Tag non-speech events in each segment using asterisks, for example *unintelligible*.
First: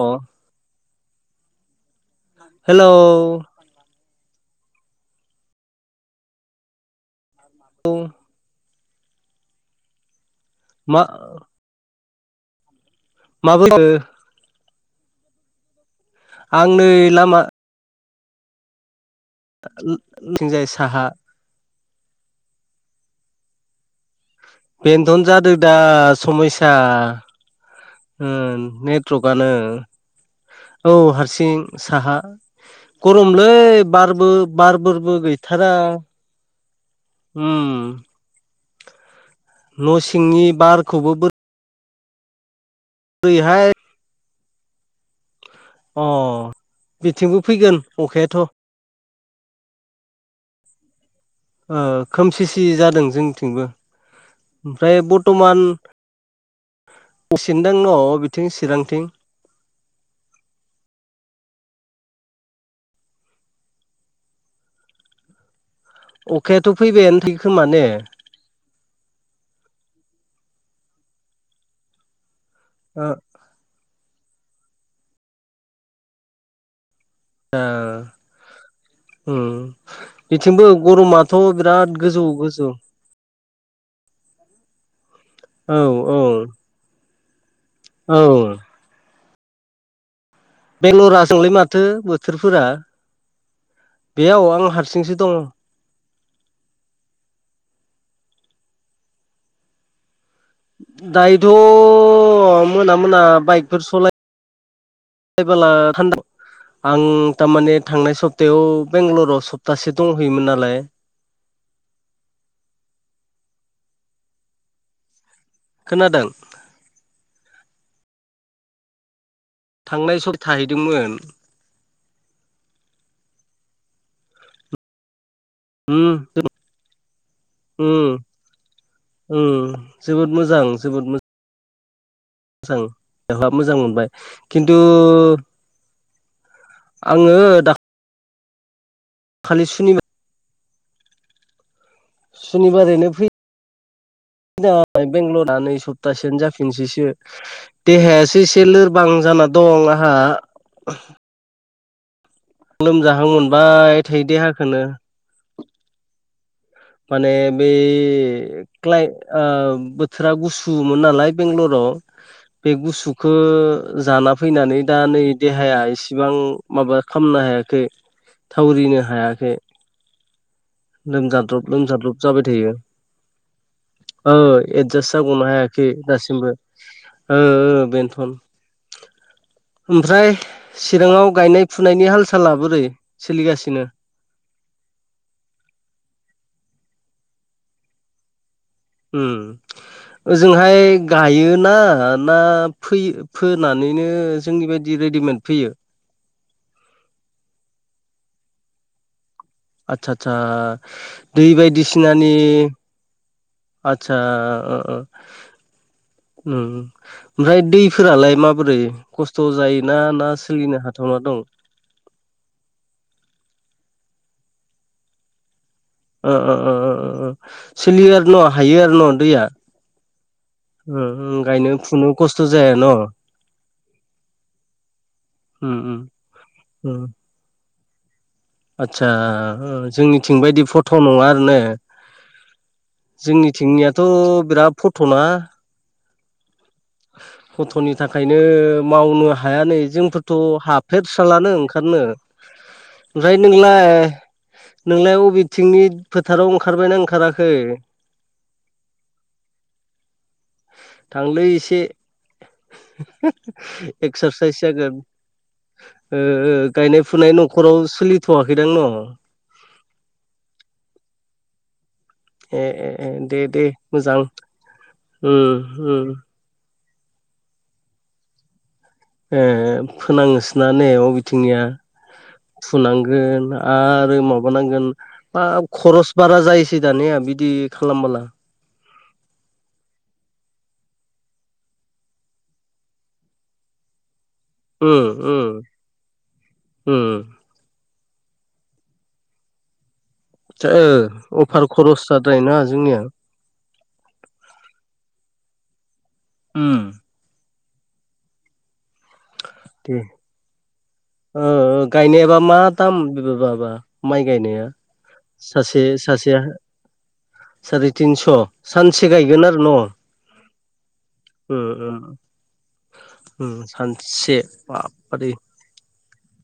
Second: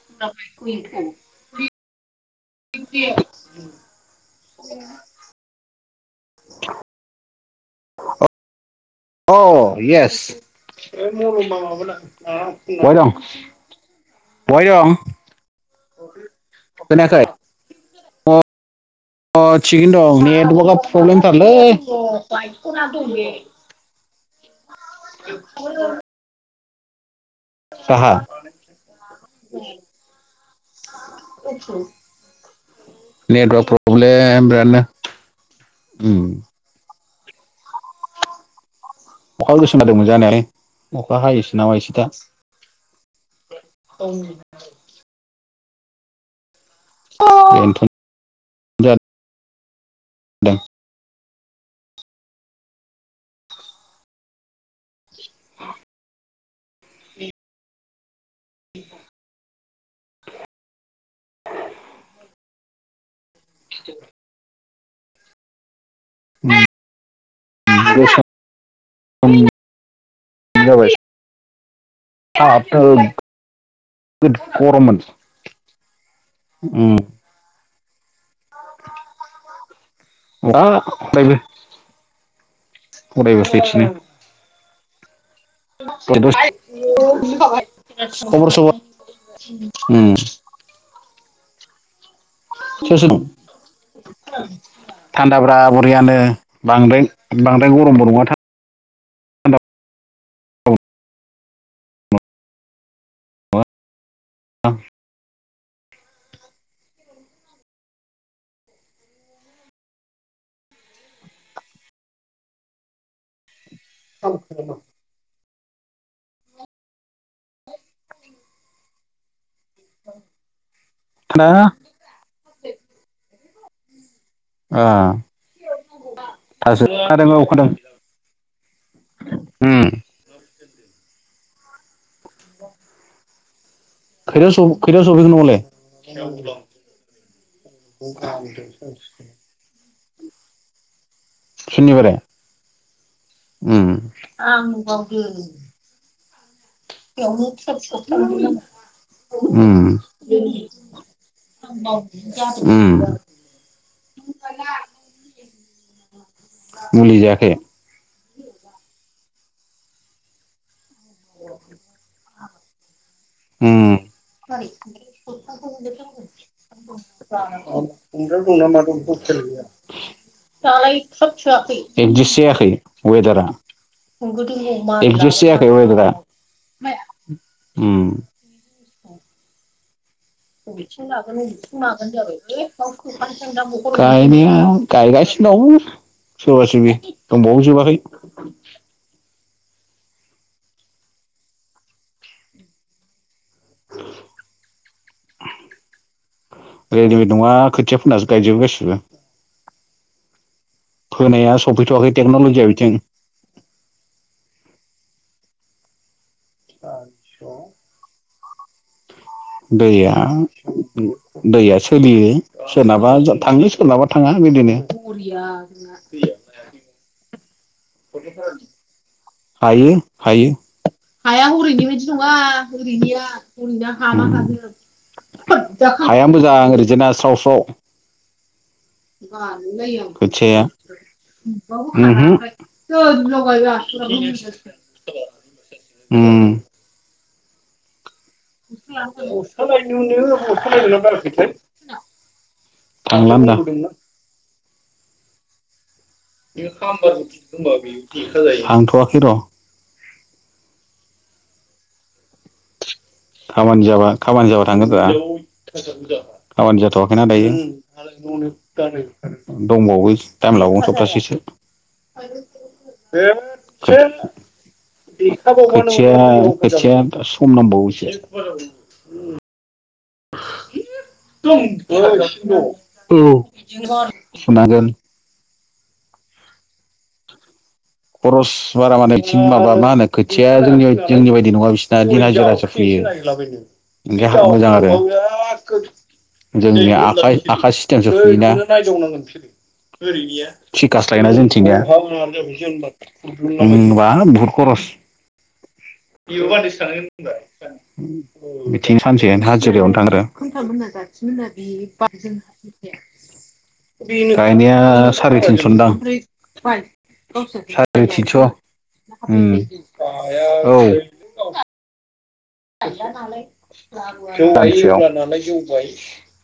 अ hello *unintelligible* *inaudible* अ yes मा *unintelligible* बहाय दं? *unintelligible* बहाय दं? आं नै खोनायाखै लामा अ थिगैनो दं नेटवार्कआ साहा प्रब्लेमथारलै बेन्थन जादों दा समयसा साहा ओं नेटवर्कआनो औ हारसिं साहा गरमलै नेटवर्क बारबो प्रब्लेम बिरादनो बारबोरबो गैथारा उम ओम। अखा गोसोम जादोंमोन जानायालाय सिंनि बारखौबो अखा हायोसो ना मायोथाय ओरैहाय औ। अ बिथिंबो फैगोन बेनोथ' अखायाथ'। दे। ओ खोमसिसि जादों जोंनिथिंबो ओमफ्राय बर्तमान असेनदों *unintelligible* न बिथिं चिरांथिं *inaudible* अखायाथ' फैबायानो थायोखोमा ने? ओ *unintelligible* गरममोन ओम। ओ ओम। दा बिथिंबो गरमाथ' बिराद गोजौ गोजौ अरायबो *unintelligible* फैफिनो *inaudible* औ औ खबर सबर *unintelligible* उम बेंलराजों जोंलै माथो बोथोरफोरा सोर सोर दं बेयाव आं हारसिंसो दं थान्दाब्रा बरियानो बांद्राय बांद्राय गरमबो नङा था दायोथ' मोना मोना बाइकफोर सलायबोला थान्दा आं *unintelligible* थारमाने थांनाय सप्तायाव बेंग्लराव सप्तासे दंहैयोमोन नालाय *inaudible* खोनादों? थांनाय सम थाहैदोंमोन थान्दा ओ उम दं दासो खोनादों औ खोनादों उम उम जोबो मोजां जोबोद मो जां बेवहा मोजां मोनबाय खोथायाव स खिन्थु खोथायाव सफैगोन नङावलाय आङो दा *inaudible* खालि सुनि शनिबारै शुनिबारैनो फै *unintelligible* बेंगलरा नै सप्तासेयानो जाफिननोसैसो देहायासो एसे लोरबां जाना दं उम आंहा *inaudible* उम लोमजाहां मोनबाय थायो देहाखोनो मुलि माने जायाखै बे क्लाय ओ बोथोरा गु सुमोन नालाय बेंगलराव बे गुसु खो उम जाना फैनानै दा नै देहाया इसेबां माबा खालामनो हायाखै थावरिनो हायाखै *inaudible* लोमजाद्रब एडजास‌ जायाखै वेडारा औ एडजासट जागनो हायाखै वेदारा दासिमबो ओ ओ उम बेनथ'न ओमफ्राय *inaudible* चिराङाव गायनाय फुनायनि हाल साला बोरै सोलिगासिनो? गायनाया गायगासिनो दं सोरबा सोरबि दंबावो जोबाखै उम ओजोंहाय गायो ना, ना फोयो? फोनानैनो जोंनि बायदि रेडिमेड फैयो। रेडिमेड नङा खोथियाफोनासो गायजोबो गासिबो आदसा आदसा दै फोनाया सफैथ'वाखै बायदिसिनानि टेक्न'लजिया बिथिं आतसा उम उम ओमफ्राय दै फोरालाय माबोरै खस्थ' जायोना दैया ना सोलिनो हाथावना दं दैया सोलियो। सोरनाबा थांङो, सोरनाबा थांङा बिदिनो *inaudible* ओ ओ ओ ओ ओ सोलियो आरो न' हायो आरो न' दैया उम हाया गायनो हरैनि फुनो बदि नङा खस्थ' जाया न' उम हरैनिया हरैनिया *unintelligible* उम हाया मोजां उम ओरैजाना स्राव स्राव आदसा *inaudible* जोंनिथिं खोथियाया बायदि फथ' नङा आरो ने ओम ओम जोंनिथिंनियाथ' बिराद फथ'ना *inaudible* उम गथ'नि थाखायनो मावनो हाया नै जोंफोरथ' हाफेरसालानो ओंखारनो थांला ओमफ्राय होनदां नोंलाय नोंलाय अबेथिंनि फोथाराव ओंखारबायना ओंखाराखै *inaudible* हांथ'वाखै र' थांलै एसे। खामानि *unintelligible* जाबा खामानि एक्सारसाइस जाबा थांगोन जागोन रा खामानि गायनाय जाथ'वाखैना फुनाय दायो न'खराव सोलि *unintelligible* दंबावो टाइम लाबावगोन सप्तासेसो ए ए ए बे दे दे बे मोजां उम *unintelligible* *unintelligible* उम खोथिया खोथिया सम नांबावोसो एह फोनाङोसोना ने अबेथिंनिया फुनांगोन आरो माबानांगोन फुनांगोन हा खरस बारा जायोसै दानिया बिदि खालामबा खरस बारा माने माबा मा होनो खोथियाया जोंनि, जोंनि बायदि नङा बिसोरनिया दिन हाजिरासो फुयो देहा मोजां आरो उम उम जोंनि उम आखाइ आखा सिस्टेमजो फुयोना *unintelligible* ओ थिखासो लायोना अफार जोंथिंनिया खरस जाद्रायोना जोंनिया ओम बा बुहुत खरस *unintelligible* उम बिथिं सानसे *unintelligible* दे थांग्रो। ओ *unintelligible* गायनाया साराय थिनस' सासे ओनदां सासेया साराय थिनस' तिनस' सानसे गायगोन ओम औ ओम ओम जौबाय *unintelligible* बाबारे नालाय जौबाय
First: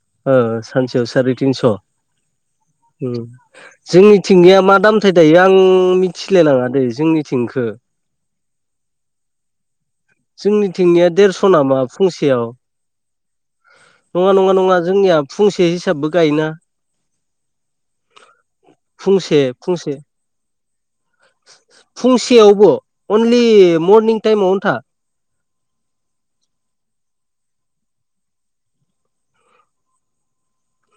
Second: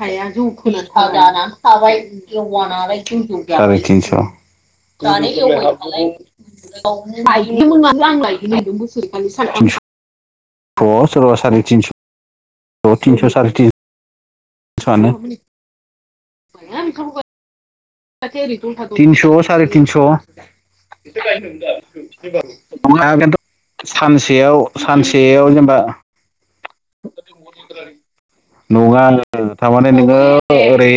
हाया ओ जौखोना सानसेयाव साराय थाजाना तिनस' थाबाय जौवानालाय उम गोजौ जाबाय साराय थिनस जोंनिथिंनिया मा दामथाय दायो आं मिथिलाय लाङा दै जोंनिथिंखो *unintelligible* जोंनिथिंनिया देरस' नामा फुंसेयाव औ तिनस' सारिथिन नङा नङा नङा जोंनिया फुंसे हिसाबबो गायोना फुंसे थिनस' सारे फुंसे थिनस' फुंसेयावबो अनलि *unintelligible* मरनिं टाइमावनो सानसेयाव था सानसे सेयाव जेनबा *unintelligible* नङा थारमाने नोङो ओरै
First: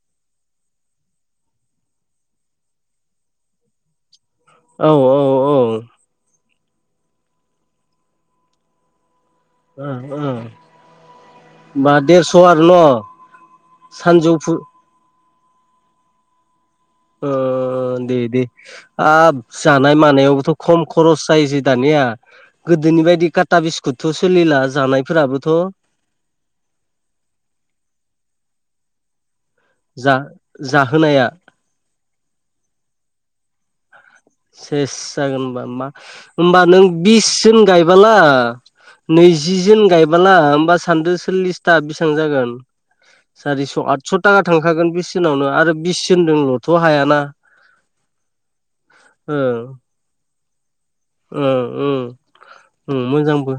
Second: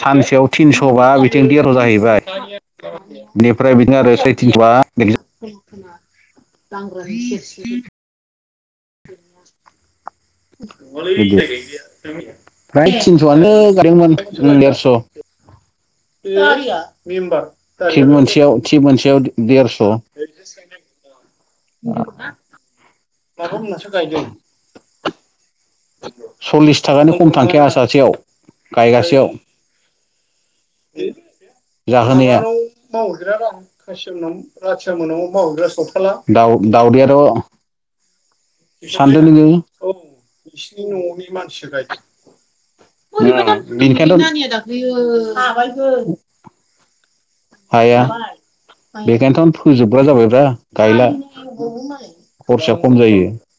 सानसेयाव थिनस'बा बिथिं देर' जाहैबाय *inaudible* बेनिफ्राय बिदिनो आरो सै औ औ औ *unintelligible* ओ ओ आरो न' फ्राय *unintelligible* थिनसआनो गायदोंमोन ओम सानजौफु देरस' गारिया ओ बिमबार दा थिब दे दे मोनसेयाव थिब मोनसेयाव हाब जानाय देरस' मानायावबोथ' खम खरस जायोसै दानिया गोदोनि बायदि काटा बिस्कुटथ' सोलिला जानाय फोराबोथ' सल्लिस थाखानि खम थांखाया सासेयाव गायगासेयाव जा जाहोनाया जाहोनाया *unintelligible* सेस जागोन ओमबा मा दाउ ओमबा नों दाउदैयाथ' बिससोन गायबाला सानदो नोङो नैजि जोन गायबाला ओमबा सान्दो सल्लिसथा बिसां जागोन सारिस' आतस' बेनिखायनोथ' ताका थांखागोन बिसजोनावनो आरो बिसजोनदोंल'थ' हायाना हाया ओ बेखायनथ'नो फोजोबग्रा जाबायब्रा गायला ओ ओ खरसाया ओ खम जायो मोजांबो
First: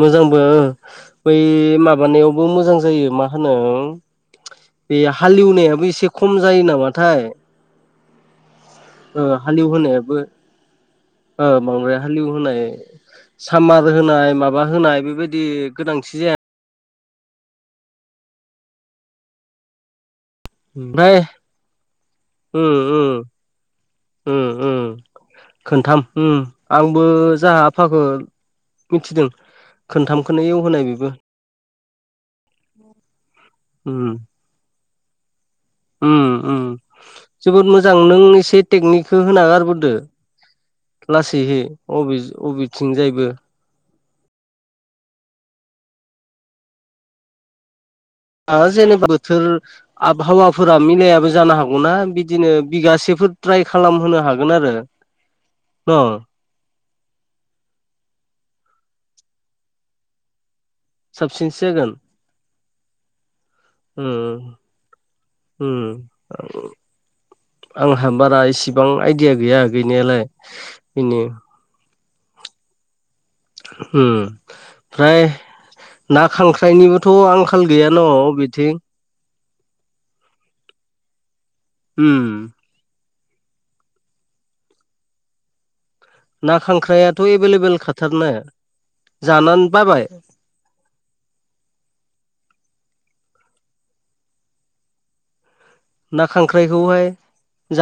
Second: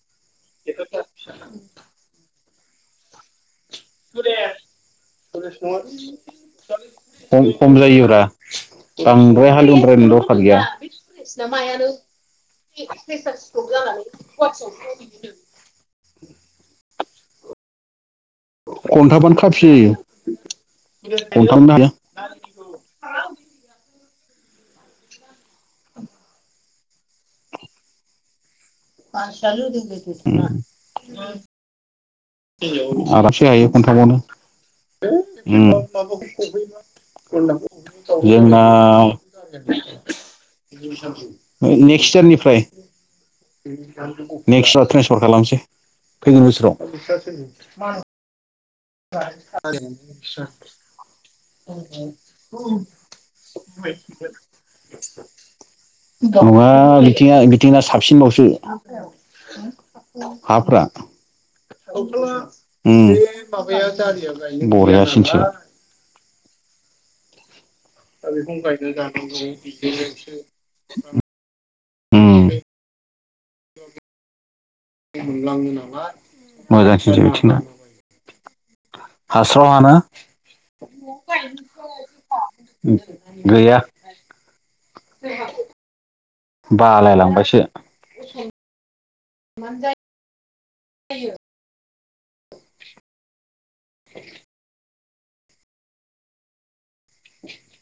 मोजांबो ओं बै माबानायावबो मोजां जायो मा होनो बे हालेवनायाबो एसे खम जायो नामाथाय खम खम जायोब्रा ओ बांद्राय हालेव हालेवद्रायनो होनायाबो दरखार गैया। प्रेसना ओ मायानो बांद्राय हालेव होनाय प्रेसार स्तक सामार जानानै होनाय माबा गुवाहाटीसो होनाय याल बेबायदि गोनांथि जाया। खन्थाबानो खाफि जायो। ओमफ्राय खनथामनो उम्म उम्म। उम्म उम्म खोनथाम उम्म आंबो जाहा आफाखो मिथिदों, खोनथाम खोनो हाया एव होनाय बेबो। आलासि हायो उम खनथामावनो उम्म। *inaudible* उम उम जोबोद मोजां नों एसे जोंना टेकनिकखौ होना गारबोदो *inaudible* लासैहै नेक्स्ट अबे इयारनिफ्राय। अबेथिंजायबो नेक्स्ट्रा ट्रेन्सफार खालामसै फैगोन बोसोराव। जेनेबा बोथोर आबहावाफोरा मिलायाबो जानो हागौना बिदिनो बिगासेफोर ट्राइ खालामहोनो हागोन आरो न नङा बिथिंङा बिथिंना साबसिनबावसो हाफ्रा। साबसिनसो जागोन उम्म बरियासिनोसो। उम्म। *inaudible* आंहा बारा इसिबां आइदिया गैया गैनायालाय बेनो। उम्म। उम्म। ओमफ्राय ना खांख्राइनिबोथ' मोजांसिनसो बिथिंना आंखाल गैया न' अबेथिं? हास्राव हाना उम्म। *inaudible* गैया। ना खांख्रायाथ' बालायलांबायसो एभेलेबेल खााथारनाय ने जानानै बाबाय। *unintelligible* *inaudible* ना खांख्राइखौहाय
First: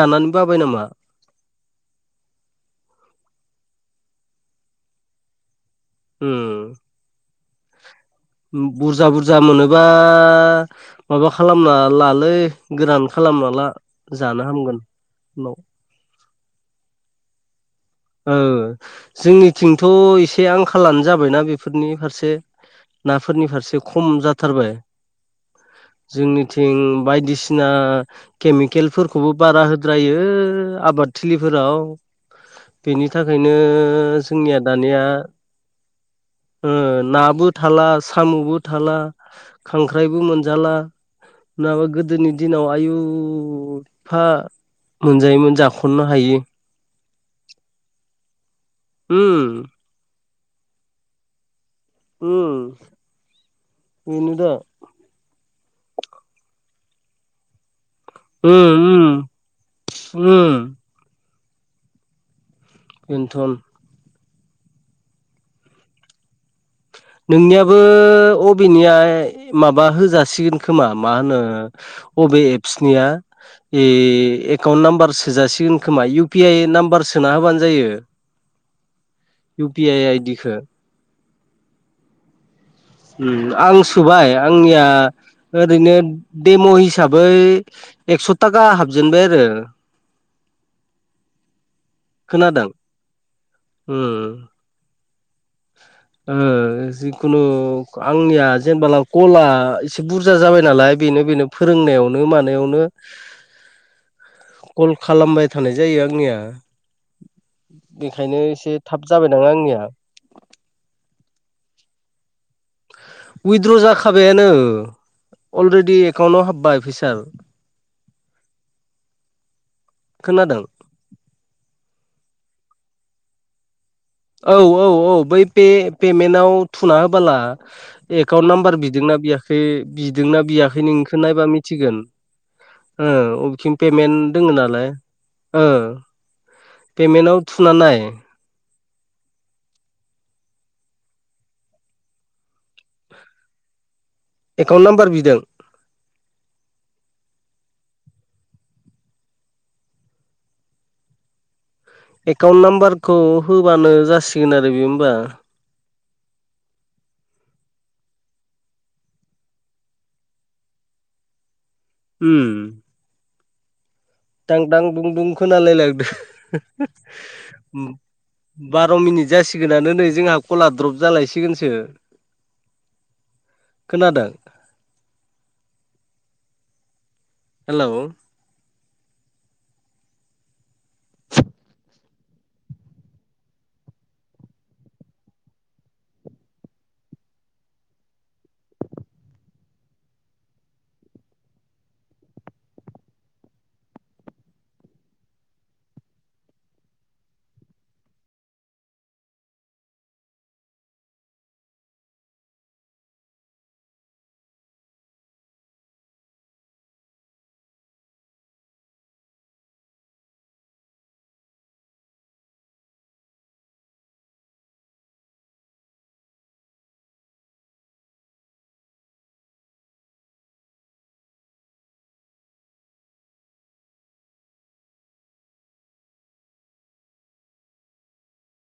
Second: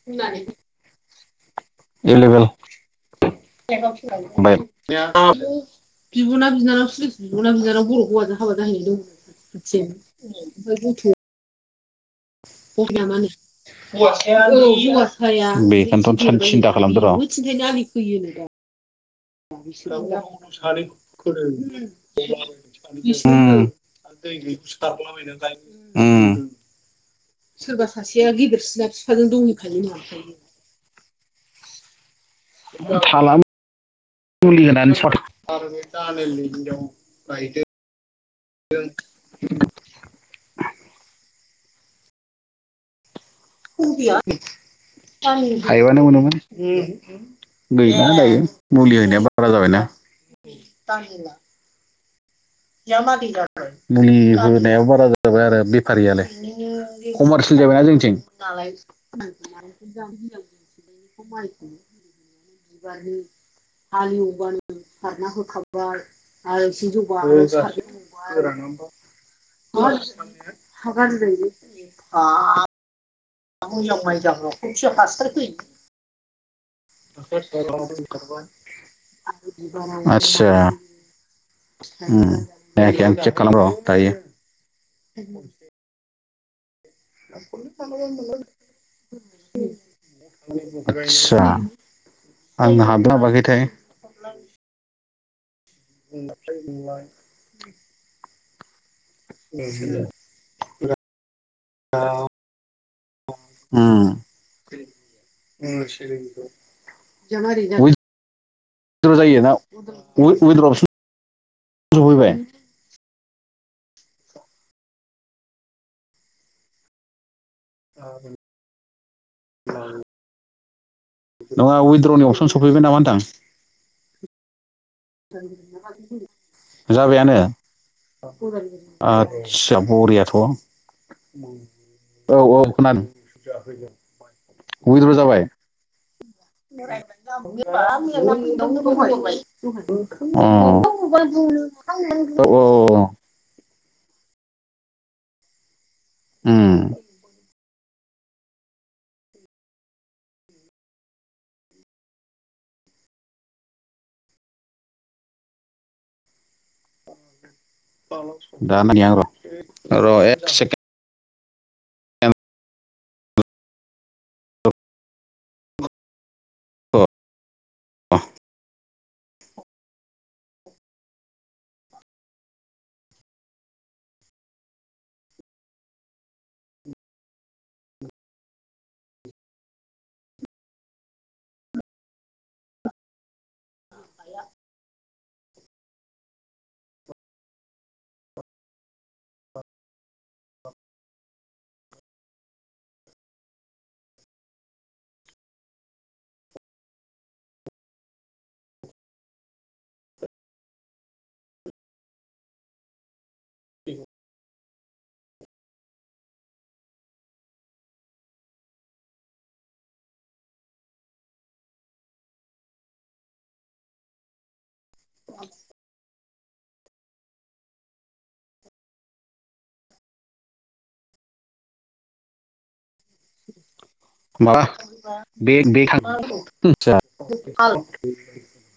जानानै बाबाय नामा? ए लेबेल *inaudible* बिब'ना बिनानावसोलै बिब'ना उम बिनानाव बर' हौवाजों हाबा जाहैनाय दं *unintelligible* ओ माबा खालामना ला *unintelligible* गोरान खालामना हौवासाया जानो बे हामगोन हौवासाया उनाव थामथिन्दा खालामदोर' ओ जोंनिथिंथ' एसे आंखालानो जाबायना बेफोरनि फारसे नाफोरनि उम फारसे खम जाथारबाय उम जोंनिथिं बायदिसिना केमिकेल फोरखौबो बारा होद्रायो आबाद थिलिफोराव। बेनि थाला थाखायनो जोंनिया मुलि होनानै दानिया ओ नाबो थाला साम'बो थाला। खांख्राइबो मोनजाला नङाबा गोदोनि दिनाव आयु फा मोनजायोमोन हायोबानो जाख'नोनो मोनोमोन हायि। गैला दायो मुलि होनाया उम बारा जाबायना। उम्म। *unintelligible* मुलि होनाय आव बारा जादों। *inaudible* आरो बेफारियालाय कमारसियेल जाबायना जों उम उम उम *unintelligible* बेनथन *unintelligible* नोंनियाबो अबेनिया माबा होजासिगोन *unintelligible* खोमा मा होनो बबे एप्सनिया ए एकाउन्ट नाम्बार सोजासिगोन खोमा इउ पि आइ नाम्बार सोना होबानो जायो इउ पि आइ *inaudible* आतसा आइदिखौ उम्म। उम्म आं सुबाय आंनिया ओ ओरैनो देम' हिसाबै एक्स' थाखा हाबजेनबाय आरो। आतसा खोनादों आंनो हाबनो हाबाखैथाय उम ओ जिखुनु आंनिया जेनबा लाव कलला एसे बुरजा जाबाय नालाय बेनो बेनो फोरोंनायावनो मानायावनो उम कल खालामबाय थानाय जायो आंनिया बेखायनो एसे थाब उइद्र' जाबाय जायो दां ना आंनिया *unintelligible* सफैबाय उइद्र' जाखाबायानो। अलरडि एकाउन्टाव हाबबाय फैसार *unintelligible* खोनादों? नङा उइद्र'नि अपसन सफैबाय नामा होनदां? औ औ औ। बै पे पेमेन्टाव थुना होबोला जाबायानो एकाउन्ट नाम्बार बिदोंना बिया खै आदसा बरियाथ' औ बिदोंना बियाखै नोंनिखो नायबा मिथिगोन। औ खोनादों ओ अबेथिं पेमेन्ट दङ नालाय उइद्र' जाबाय ओ पेमेन्टाव थुना नाय *unintelligible* *unintelligible* एकाउन्ट नाम्बार बिदों उम एकाउन्ट नाम्बारखौ होबानो जासिगोन आरो बियो होमबा। दा *unintelligible* उम। दांदांदुंदुं खोनालायलांदो बा बार मिनिट जासिगोनानो नै जोंहा कला द्रप जालायसिगोनसो खोनादों हेलौ *unintelligible* *unintelligible* औ *unintelligible*